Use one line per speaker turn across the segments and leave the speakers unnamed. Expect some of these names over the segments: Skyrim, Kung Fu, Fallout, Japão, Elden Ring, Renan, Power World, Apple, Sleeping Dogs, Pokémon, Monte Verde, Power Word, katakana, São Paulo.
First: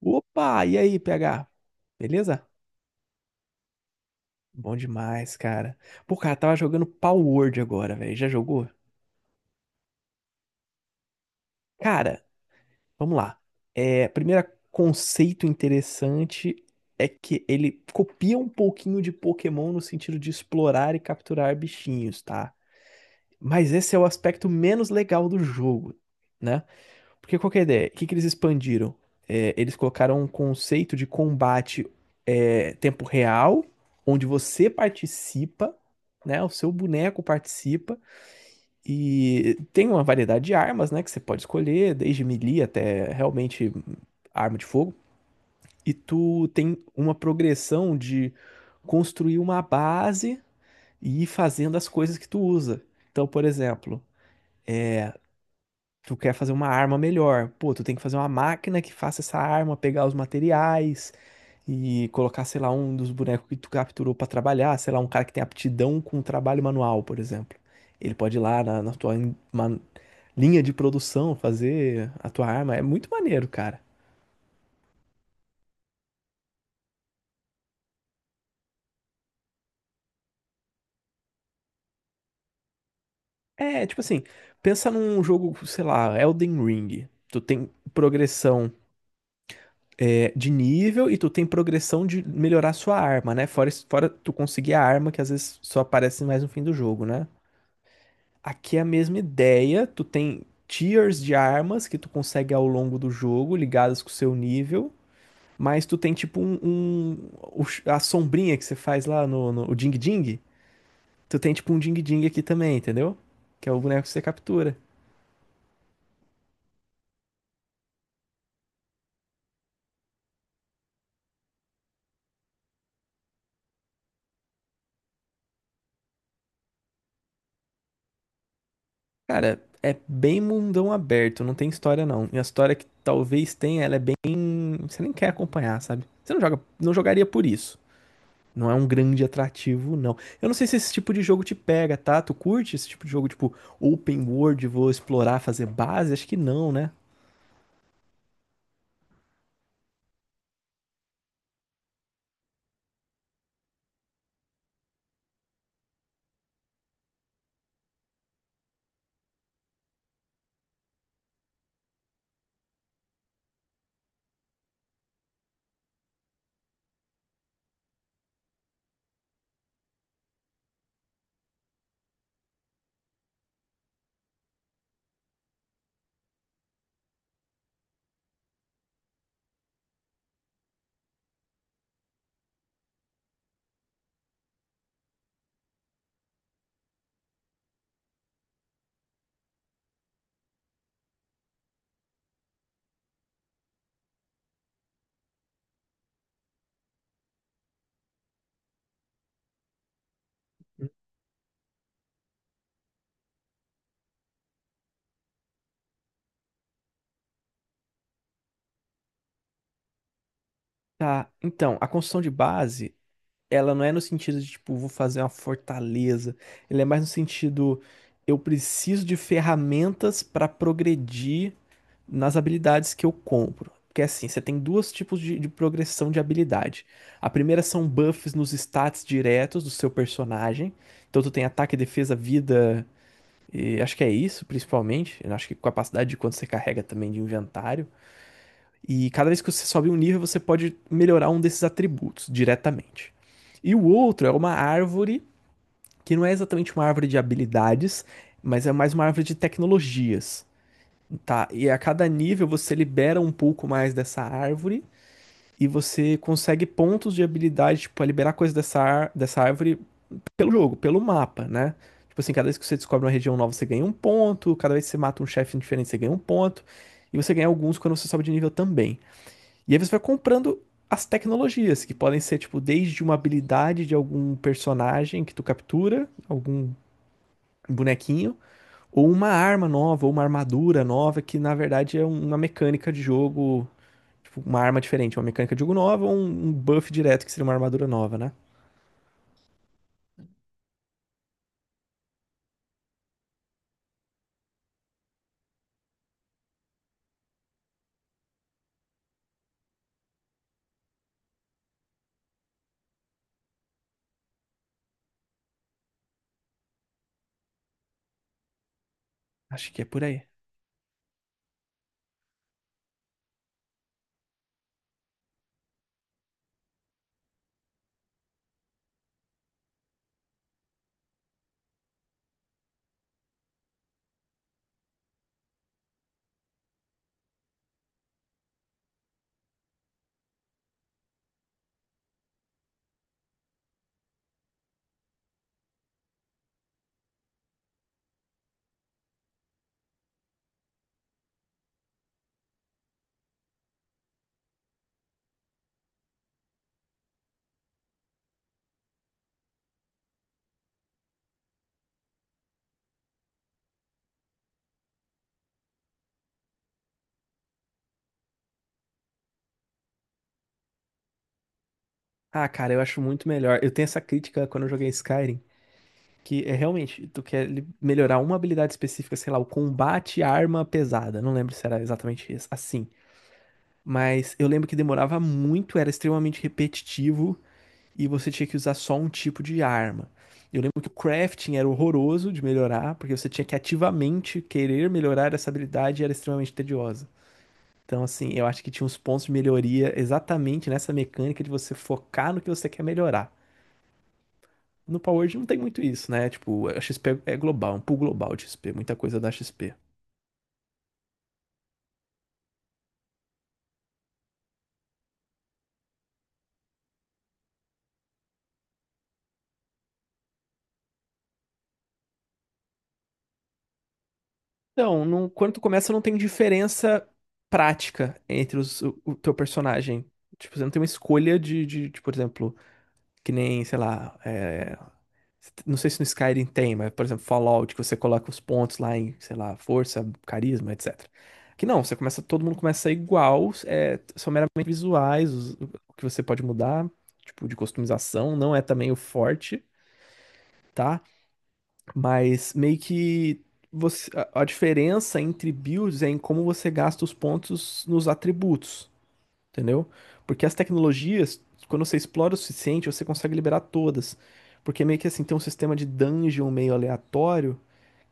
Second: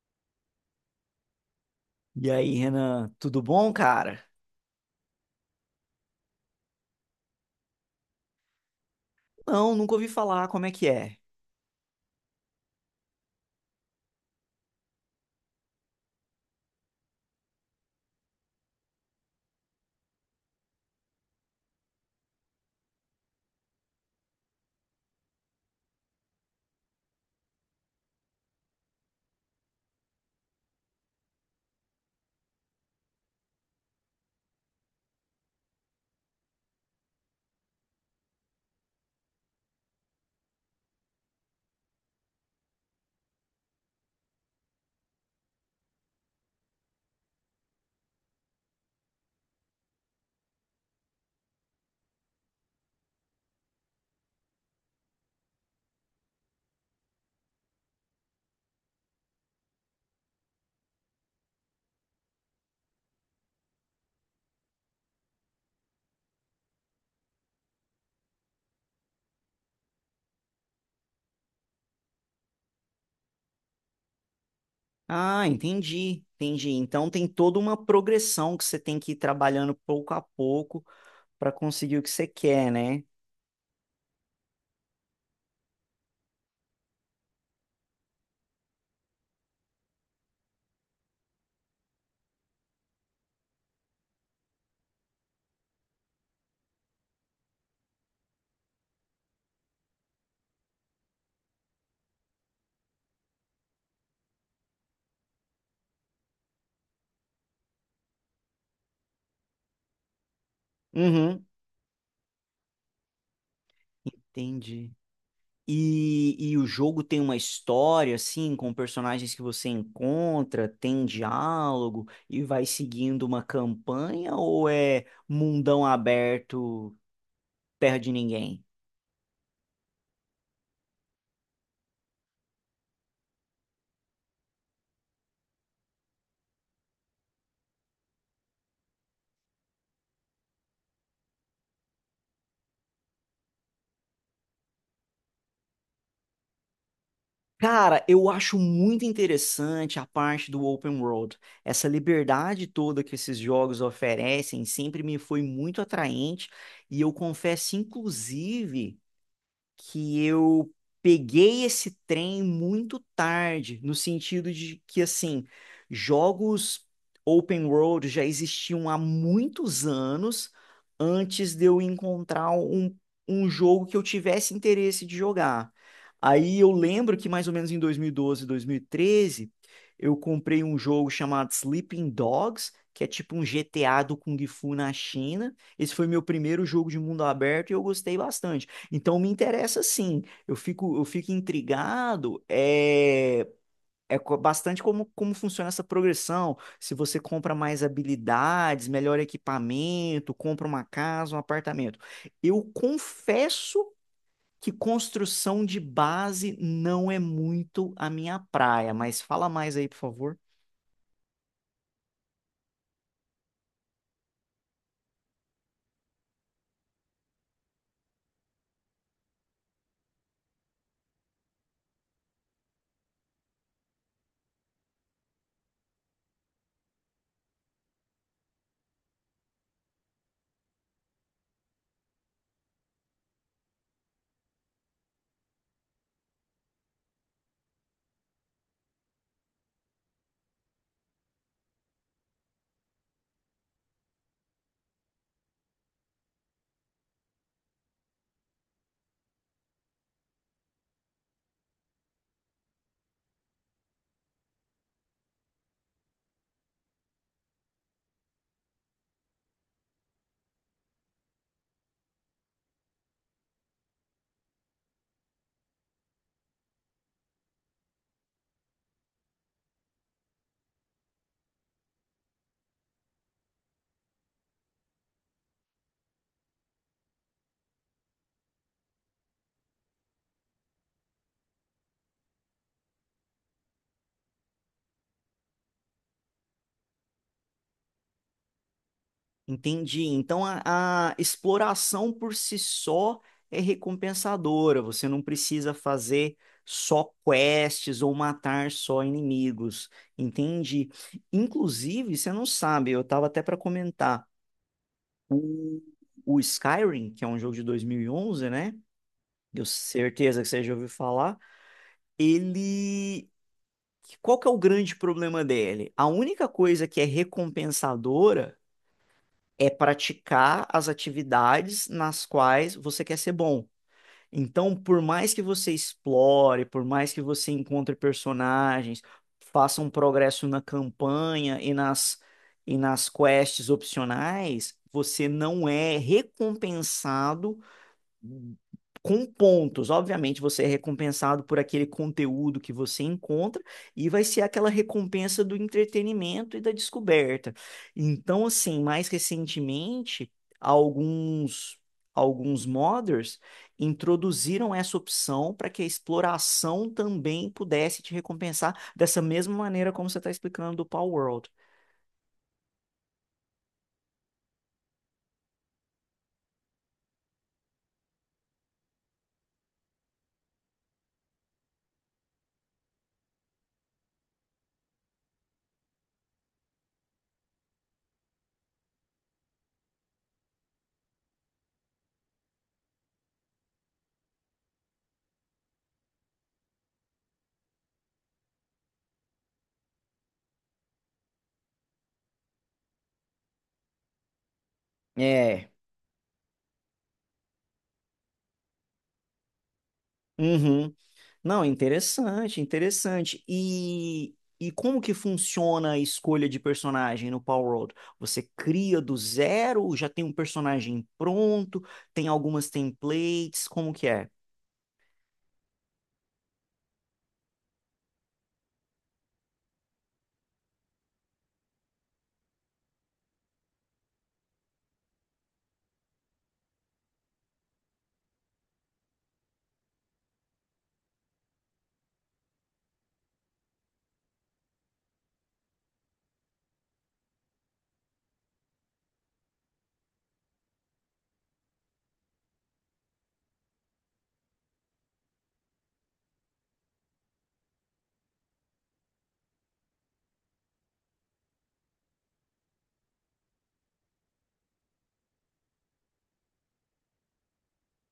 Opa, e aí, PH?
E
Beleza?
aí, Renan, tudo bom, cara?
Bom demais, cara. Pô, cara, tava jogando Power Word agora, velho. Já jogou?
Não, nunca ouvi falar, como é que é?
Cara, vamos lá. É, primeiro conceito interessante é que ele copia um pouquinho de Pokémon no sentido de explorar e capturar bichinhos, tá? Mas esse é o aspecto menos legal do jogo, né? Porque qual que é a ideia? O que que eles expandiram? É, eles colocaram um conceito de combate tempo real, onde você participa, né? O seu boneco participa e tem uma variedade de armas, né? Que você pode escolher, desde melee até realmente arma de fogo. E tu tem uma progressão de construir uma base e ir fazendo as coisas que tu usa. Então, por exemplo, tu quer fazer uma arma melhor. Pô, tu tem que fazer uma máquina que faça essa arma, pegar os materiais e colocar, sei lá, um dos bonecos que tu capturou pra trabalhar, sei lá, um cara que tem aptidão com trabalho manual, por exemplo. Ele pode ir lá na linha de produção fazer a tua arma. É muito maneiro, cara.
Ah, entendi, entendi. Então tem toda uma progressão que você tem que ir trabalhando pouco a pouco para conseguir o que você quer, né?
É, tipo assim, pensa num jogo, sei lá, Elden Ring. Tu tem progressão de nível e tu tem progressão de melhorar sua arma, né? Fora, fora tu conseguir a arma que às vezes só aparece mais no fim do jogo, né? Aqui é a mesma ideia, tu tem tiers de armas que tu consegue ao longo do jogo, ligadas com o seu nível, mas tu tem tipo a sombrinha que você faz lá no o Ding Ding, tu
Uhum,
tem tipo um Ding Ding aqui também, entendeu? Que é o boneco que você captura.
entendi. E o jogo tem uma história, assim, com personagens que você encontra, tem diálogo e vai seguindo uma campanha ou é mundão aberto, terra de ninguém?
Cara, é bem mundão aberto, não tem história não. E a história que talvez tenha, ela é bem. Você nem quer acompanhar, sabe? Você não joga, não jogaria por isso. Não é um grande atrativo, não. Eu não sei se esse tipo de jogo te pega, tá? Tu curte esse tipo de jogo, tipo, open world, vou explorar, fazer base? Acho que não, né?
Cara, eu acho muito interessante a parte do open world. Essa liberdade toda que esses jogos oferecem sempre me foi muito atraente e eu confesso, inclusive que eu peguei esse trem muito tarde, no sentido de que, assim, jogos open world já existiam há muitos anos antes de eu encontrar um jogo que eu tivesse interesse de jogar. Aí eu lembro que mais ou menos em 2012, 2013, eu comprei um jogo chamado Sleeping Dogs, que é tipo um GTA do Kung Fu na China. Esse foi meu primeiro jogo de mundo aberto e eu gostei bastante. Então me interessa sim. Eu fico intrigado. Bastante como, como funciona essa progressão. Se você compra mais habilidades, melhor equipamento, compra uma casa, um apartamento. Eu confesso que construção de base não é muito a minha praia, mas fala mais aí, por favor.
Tá, então, a construção de base, ela não é no sentido de, tipo, vou fazer uma fortaleza. Ele é mais no sentido, eu preciso de ferramentas para progredir nas habilidades que eu compro. Porque assim, você tem dois tipos de progressão de habilidade. A primeira são buffs nos stats diretos do seu personagem. Então tu tem ataque, defesa, vida. E acho que é isso, principalmente. Eu acho que capacidade de quanto você carrega também de inventário. E cada vez que você sobe um nível, você pode melhorar um desses atributos diretamente. E o outro é uma árvore, que não é exatamente uma árvore de habilidades, mas é mais uma árvore de tecnologias. Tá, e a cada nível você libera um pouco mais dessa árvore e você consegue pontos de habilidade, tipo, a liberar coisas dessa árvore pelo jogo, pelo mapa, né? Tipo assim, cada vez que você descobre uma região nova, você ganha um ponto, cada vez que você mata um chefe diferente, você ganha um ponto, e você ganha alguns quando você sobe de nível também. E aí você vai comprando as tecnologias, que podem ser, tipo, desde uma habilidade de algum personagem que tu captura, algum bonequinho, ou uma arma nova, ou uma armadura nova, que na verdade é uma mecânica de jogo, tipo, uma arma diferente, uma mecânica de jogo nova, ou um buff direto, que seria uma armadura nova, né?
Entendi. Então a exploração por si só é recompensadora. Você não precisa fazer só quests ou matar só inimigos. Entendi. Inclusive, você não sabe, eu estava até para comentar, o, o Skyrim, que é um jogo de 2011, né? Eu
Acho que é por aí.
certeza que você já ouviu falar. Ele. Qual que é o grande problema dele? A única coisa que é recompensadora é praticar as atividades nas quais você quer ser bom. Então, por mais que você explore, por mais que você encontre personagens, faça um progresso na campanha e nas quests opcionais, você não é recompensado com pontos. Obviamente, você é recompensado por aquele conteúdo que você encontra e vai ser aquela recompensa do entretenimento e da descoberta. Então, assim, mais recentemente, alguns alguns modders introduziram essa opção para que a exploração também pudesse te recompensar dessa mesma maneira como você está explicando do Power World.
Ah, cara, eu acho muito melhor. Eu tenho essa crítica quando eu joguei Skyrim, que é realmente, tu quer melhorar uma habilidade específica, sei lá, o combate à arma pesada. Não lembro se era exatamente isso, assim. Mas eu lembro que demorava muito, era extremamente repetitivo e você tinha que usar só um tipo de arma. Eu lembro que o crafting era horroroso de melhorar, porque você tinha que ativamente querer melhorar essa habilidade e era extremamente tediosa. Então, assim, eu acho que tinha uns pontos de melhoria exatamente nessa mecânica de você focar no que você quer melhorar. No Power Word não tem
É.
muito isso, né? Tipo, a XP é global, é um pool global de XP, muita coisa da XP.
Uhum. Não, interessante, interessante. E como que funciona a escolha de personagem no Power World? Você cria do zero, já tem um personagem pronto, tem algumas templates, como que é?
Então, não, quando tu começa, não tem diferença prática entre o teu personagem. Tipo, você não tem uma escolha de, por exemplo, que nem, sei lá, não sei se no Skyrim tem, mas, por exemplo, Fallout, que você coloca os pontos lá em, sei lá, força, carisma, etc. Que não, você começa, todo mundo começa a ser igual, é, são meramente visuais, o que você pode mudar, tipo, de customização, não é também o forte, tá? Mas meio que você, a diferença entre builds é em como você gasta os pontos nos atributos, entendeu? Porque as tecnologias, quando você explora o suficiente, você consegue liberar todas. Porque meio que assim, tem um sistema de dungeon meio aleatório,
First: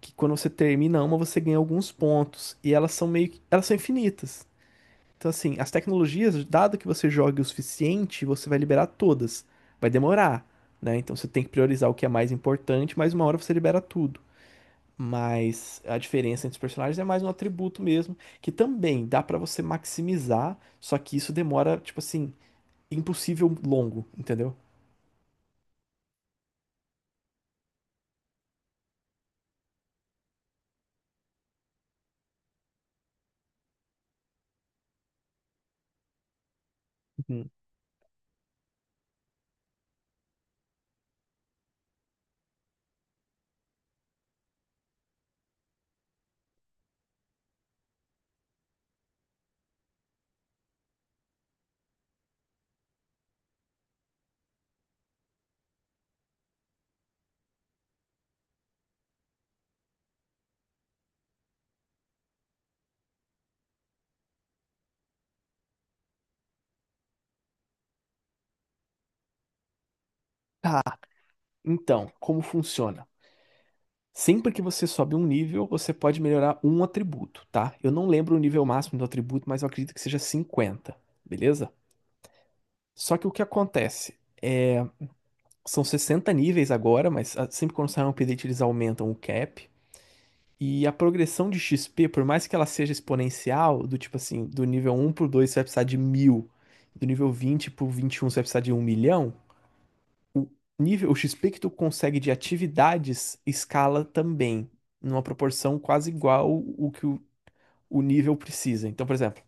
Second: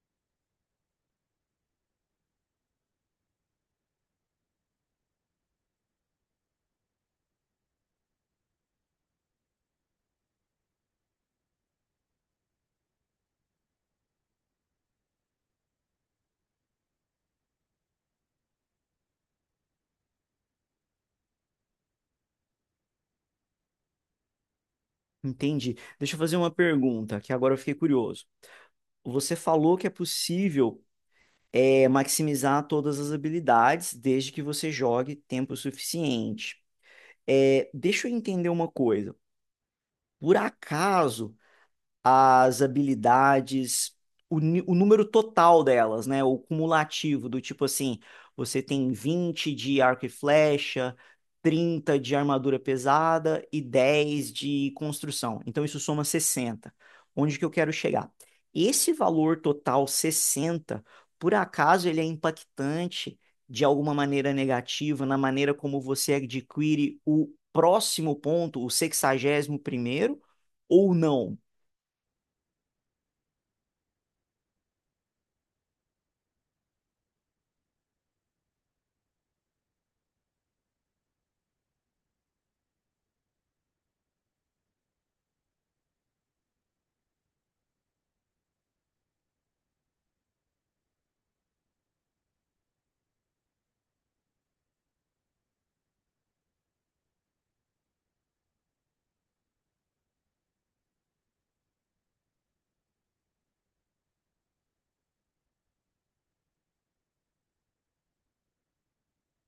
que quando você termina uma, você ganha alguns pontos. E elas são meio que, elas são infinitas. Então assim, as tecnologias, dado que você jogue o suficiente, você vai liberar todas. Vai demorar, né? Então você tem que priorizar o que é mais importante, mas uma hora você libera tudo. Mas a diferença entre os personagens é mais um atributo mesmo, que também dá pra você maximizar, só que isso demora, tipo assim, impossível longo, entendeu?
Entendi. Deixa eu fazer uma pergunta, que agora eu fiquei curioso. Você falou que é possível maximizar todas as habilidades desde que você jogue tempo suficiente.
Uhum.
É, deixa eu entender uma coisa. Por acaso as habilidades, o número total delas, né? O cumulativo, do tipo assim, você tem 20 de arco e flecha, 30 de armadura pesada e 10 de construção. Então isso soma 60. Onde que eu quero chegar? Esse valor total 60, por acaso ele é impactante de alguma maneira negativa na maneira como você adquire o próximo ponto, o sexagésimo primeiro,
Tá,
ou não?
então, como funciona? Sempre que você sobe um nível, você pode melhorar um atributo, tá? Eu não lembro o nível máximo do atributo, mas eu acredito que seja cinquenta, beleza? Só que o que acontece? São 60 níveis agora, mas sempre quando sai um update eles aumentam o cap. E a progressão de XP, por mais que ela seja exponencial, do tipo assim, do nível um por 2 você vai precisar de mil, do nível 20 pro 21 você vai precisar de um milhão. O nível, o XP que tu consegue de atividades escala também, numa proporção quase igual o que o nível precisa. Então, por exemplo,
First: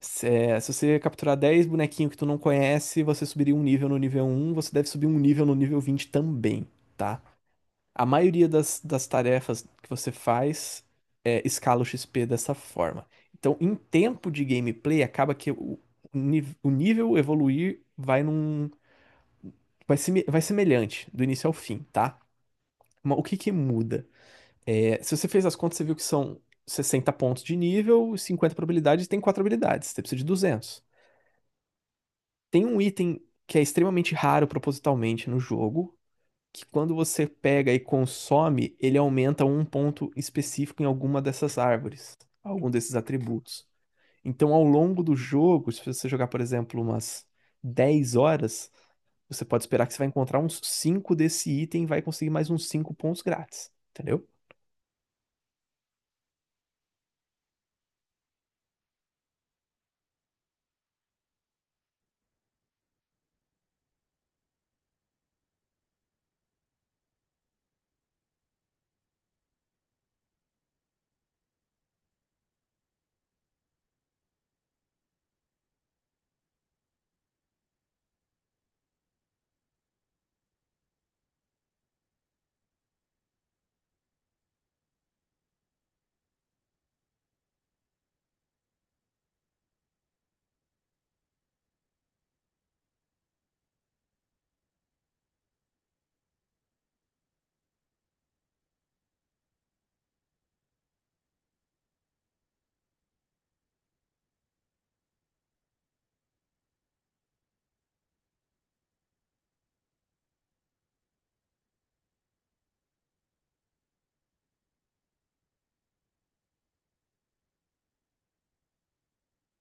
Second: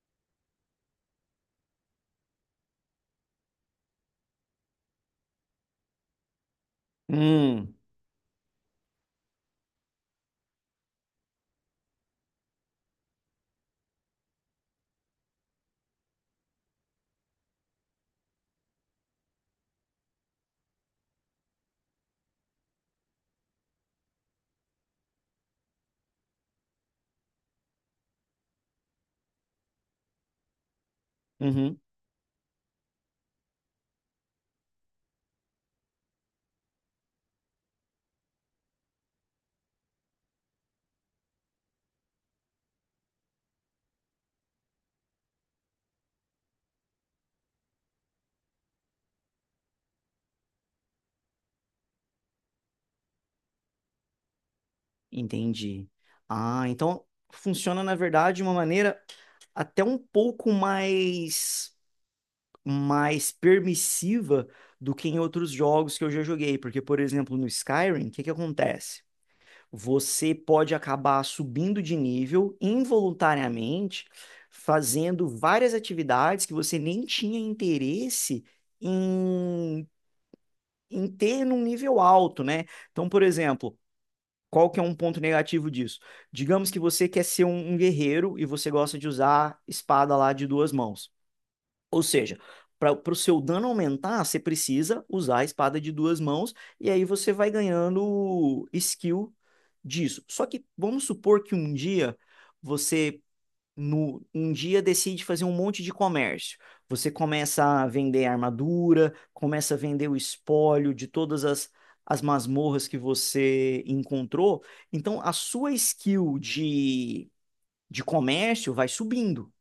se você capturar 10 bonequinhos que tu não conhece, você subiria um nível no nível um, você deve subir um nível no nível 20 também, tá?
Hum,
A maioria das tarefas que você faz escala o XP dessa forma. Então, em tempo de gameplay, acaba que o nível evoluir vai num. Vai, vai semelhante do início ao fim, tá? Mas o que que muda? É, se você fez as contas, você viu que são 60 pontos de nível, 50 probabilidades, e tem 4 habilidades, você precisa de 200.
uhum,
Tem um item que é extremamente raro propositalmente no jogo, que quando você pega e consome, ele aumenta um ponto específico em alguma dessas árvores, algum desses atributos. Então, ao longo do jogo, se você jogar, por exemplo, umas 10 horas, você pode esperar que você vai encontrar uns 5 desse item e vai conseguir mais uns 5 pontos grátis, entendeu?
entendi. Ah, então funciona, na verdade, de uma maneira até um pouco mais, mais permissiva do que em outros jogos que eu já joguei. Porque, por exemplo, no Skyrim, o que que acontece? Você pode acabar subindo de nível involuntariamente, fazendo várias atividades que você nem tinha interesse em, em ter num nível alto, né? Então, por exemplo. Qual que é um ponto negativo disso? Digamos que você quer ser um guerreiro e você gosta de usar espada lá de duas mãos. Ou seja, para o seu dano aumentar, você precisa usar a espada de duas mãos e aí você vai ganhando skill disso. Só que vamos supor que um dia você no, um dia decide fazer um monte de comércio. Você começa a vender armadura, começa a vender o espólio de todas as masmorras que você encontrou. Então, a sua skill de comércio vai subindo.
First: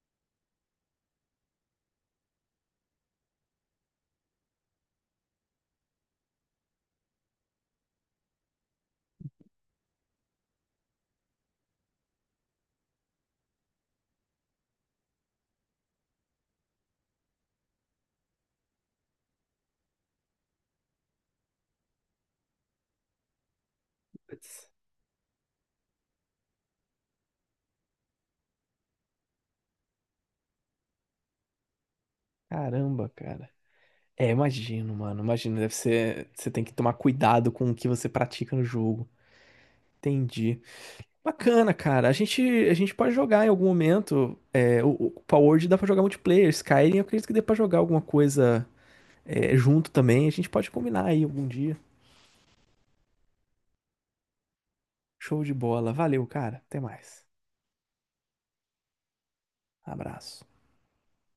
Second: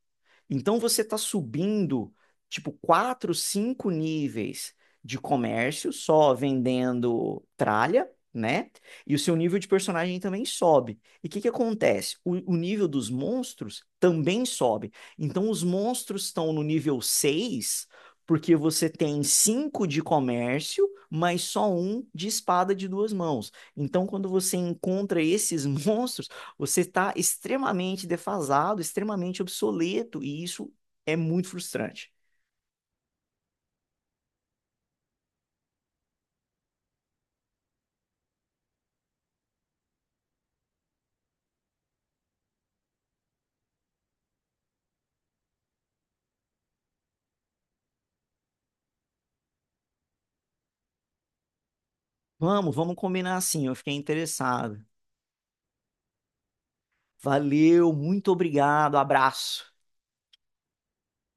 Então você está subindo tipo quatro, cinco níveis de comércio só vendendo tralha, né? E o seu nível de personagem também sobe. E o que que acontece? O nível dos monstros também sobe. Então os monstros estão no nível 6 porque você tem cinco de comércio, mas só um de espada de duas mãos. Então quando você encontra esses monstros você está extremamente defasado, extremamente obsoleto, e isso é muito frustrante.
Caramba, cara. É, imagino, mano. Imagino, deve ser. Você tem que tomar cuidado com o que você pratica no jogo. Entendi. Bacana, cara. A gente pode jogar em algum momento. É, o Power Word dá pra jogar multiplayer. Skyrim, eu acredito que dê pra jogar alguma coisa junto também. A gente pode combinar aí algum dia.
Vamos, vamos combinar assim. Eu fiquei interessado.
Show de bola. Valeu, cara. Até mais.
Valeu, muito obrigado, abraço.
Abraço.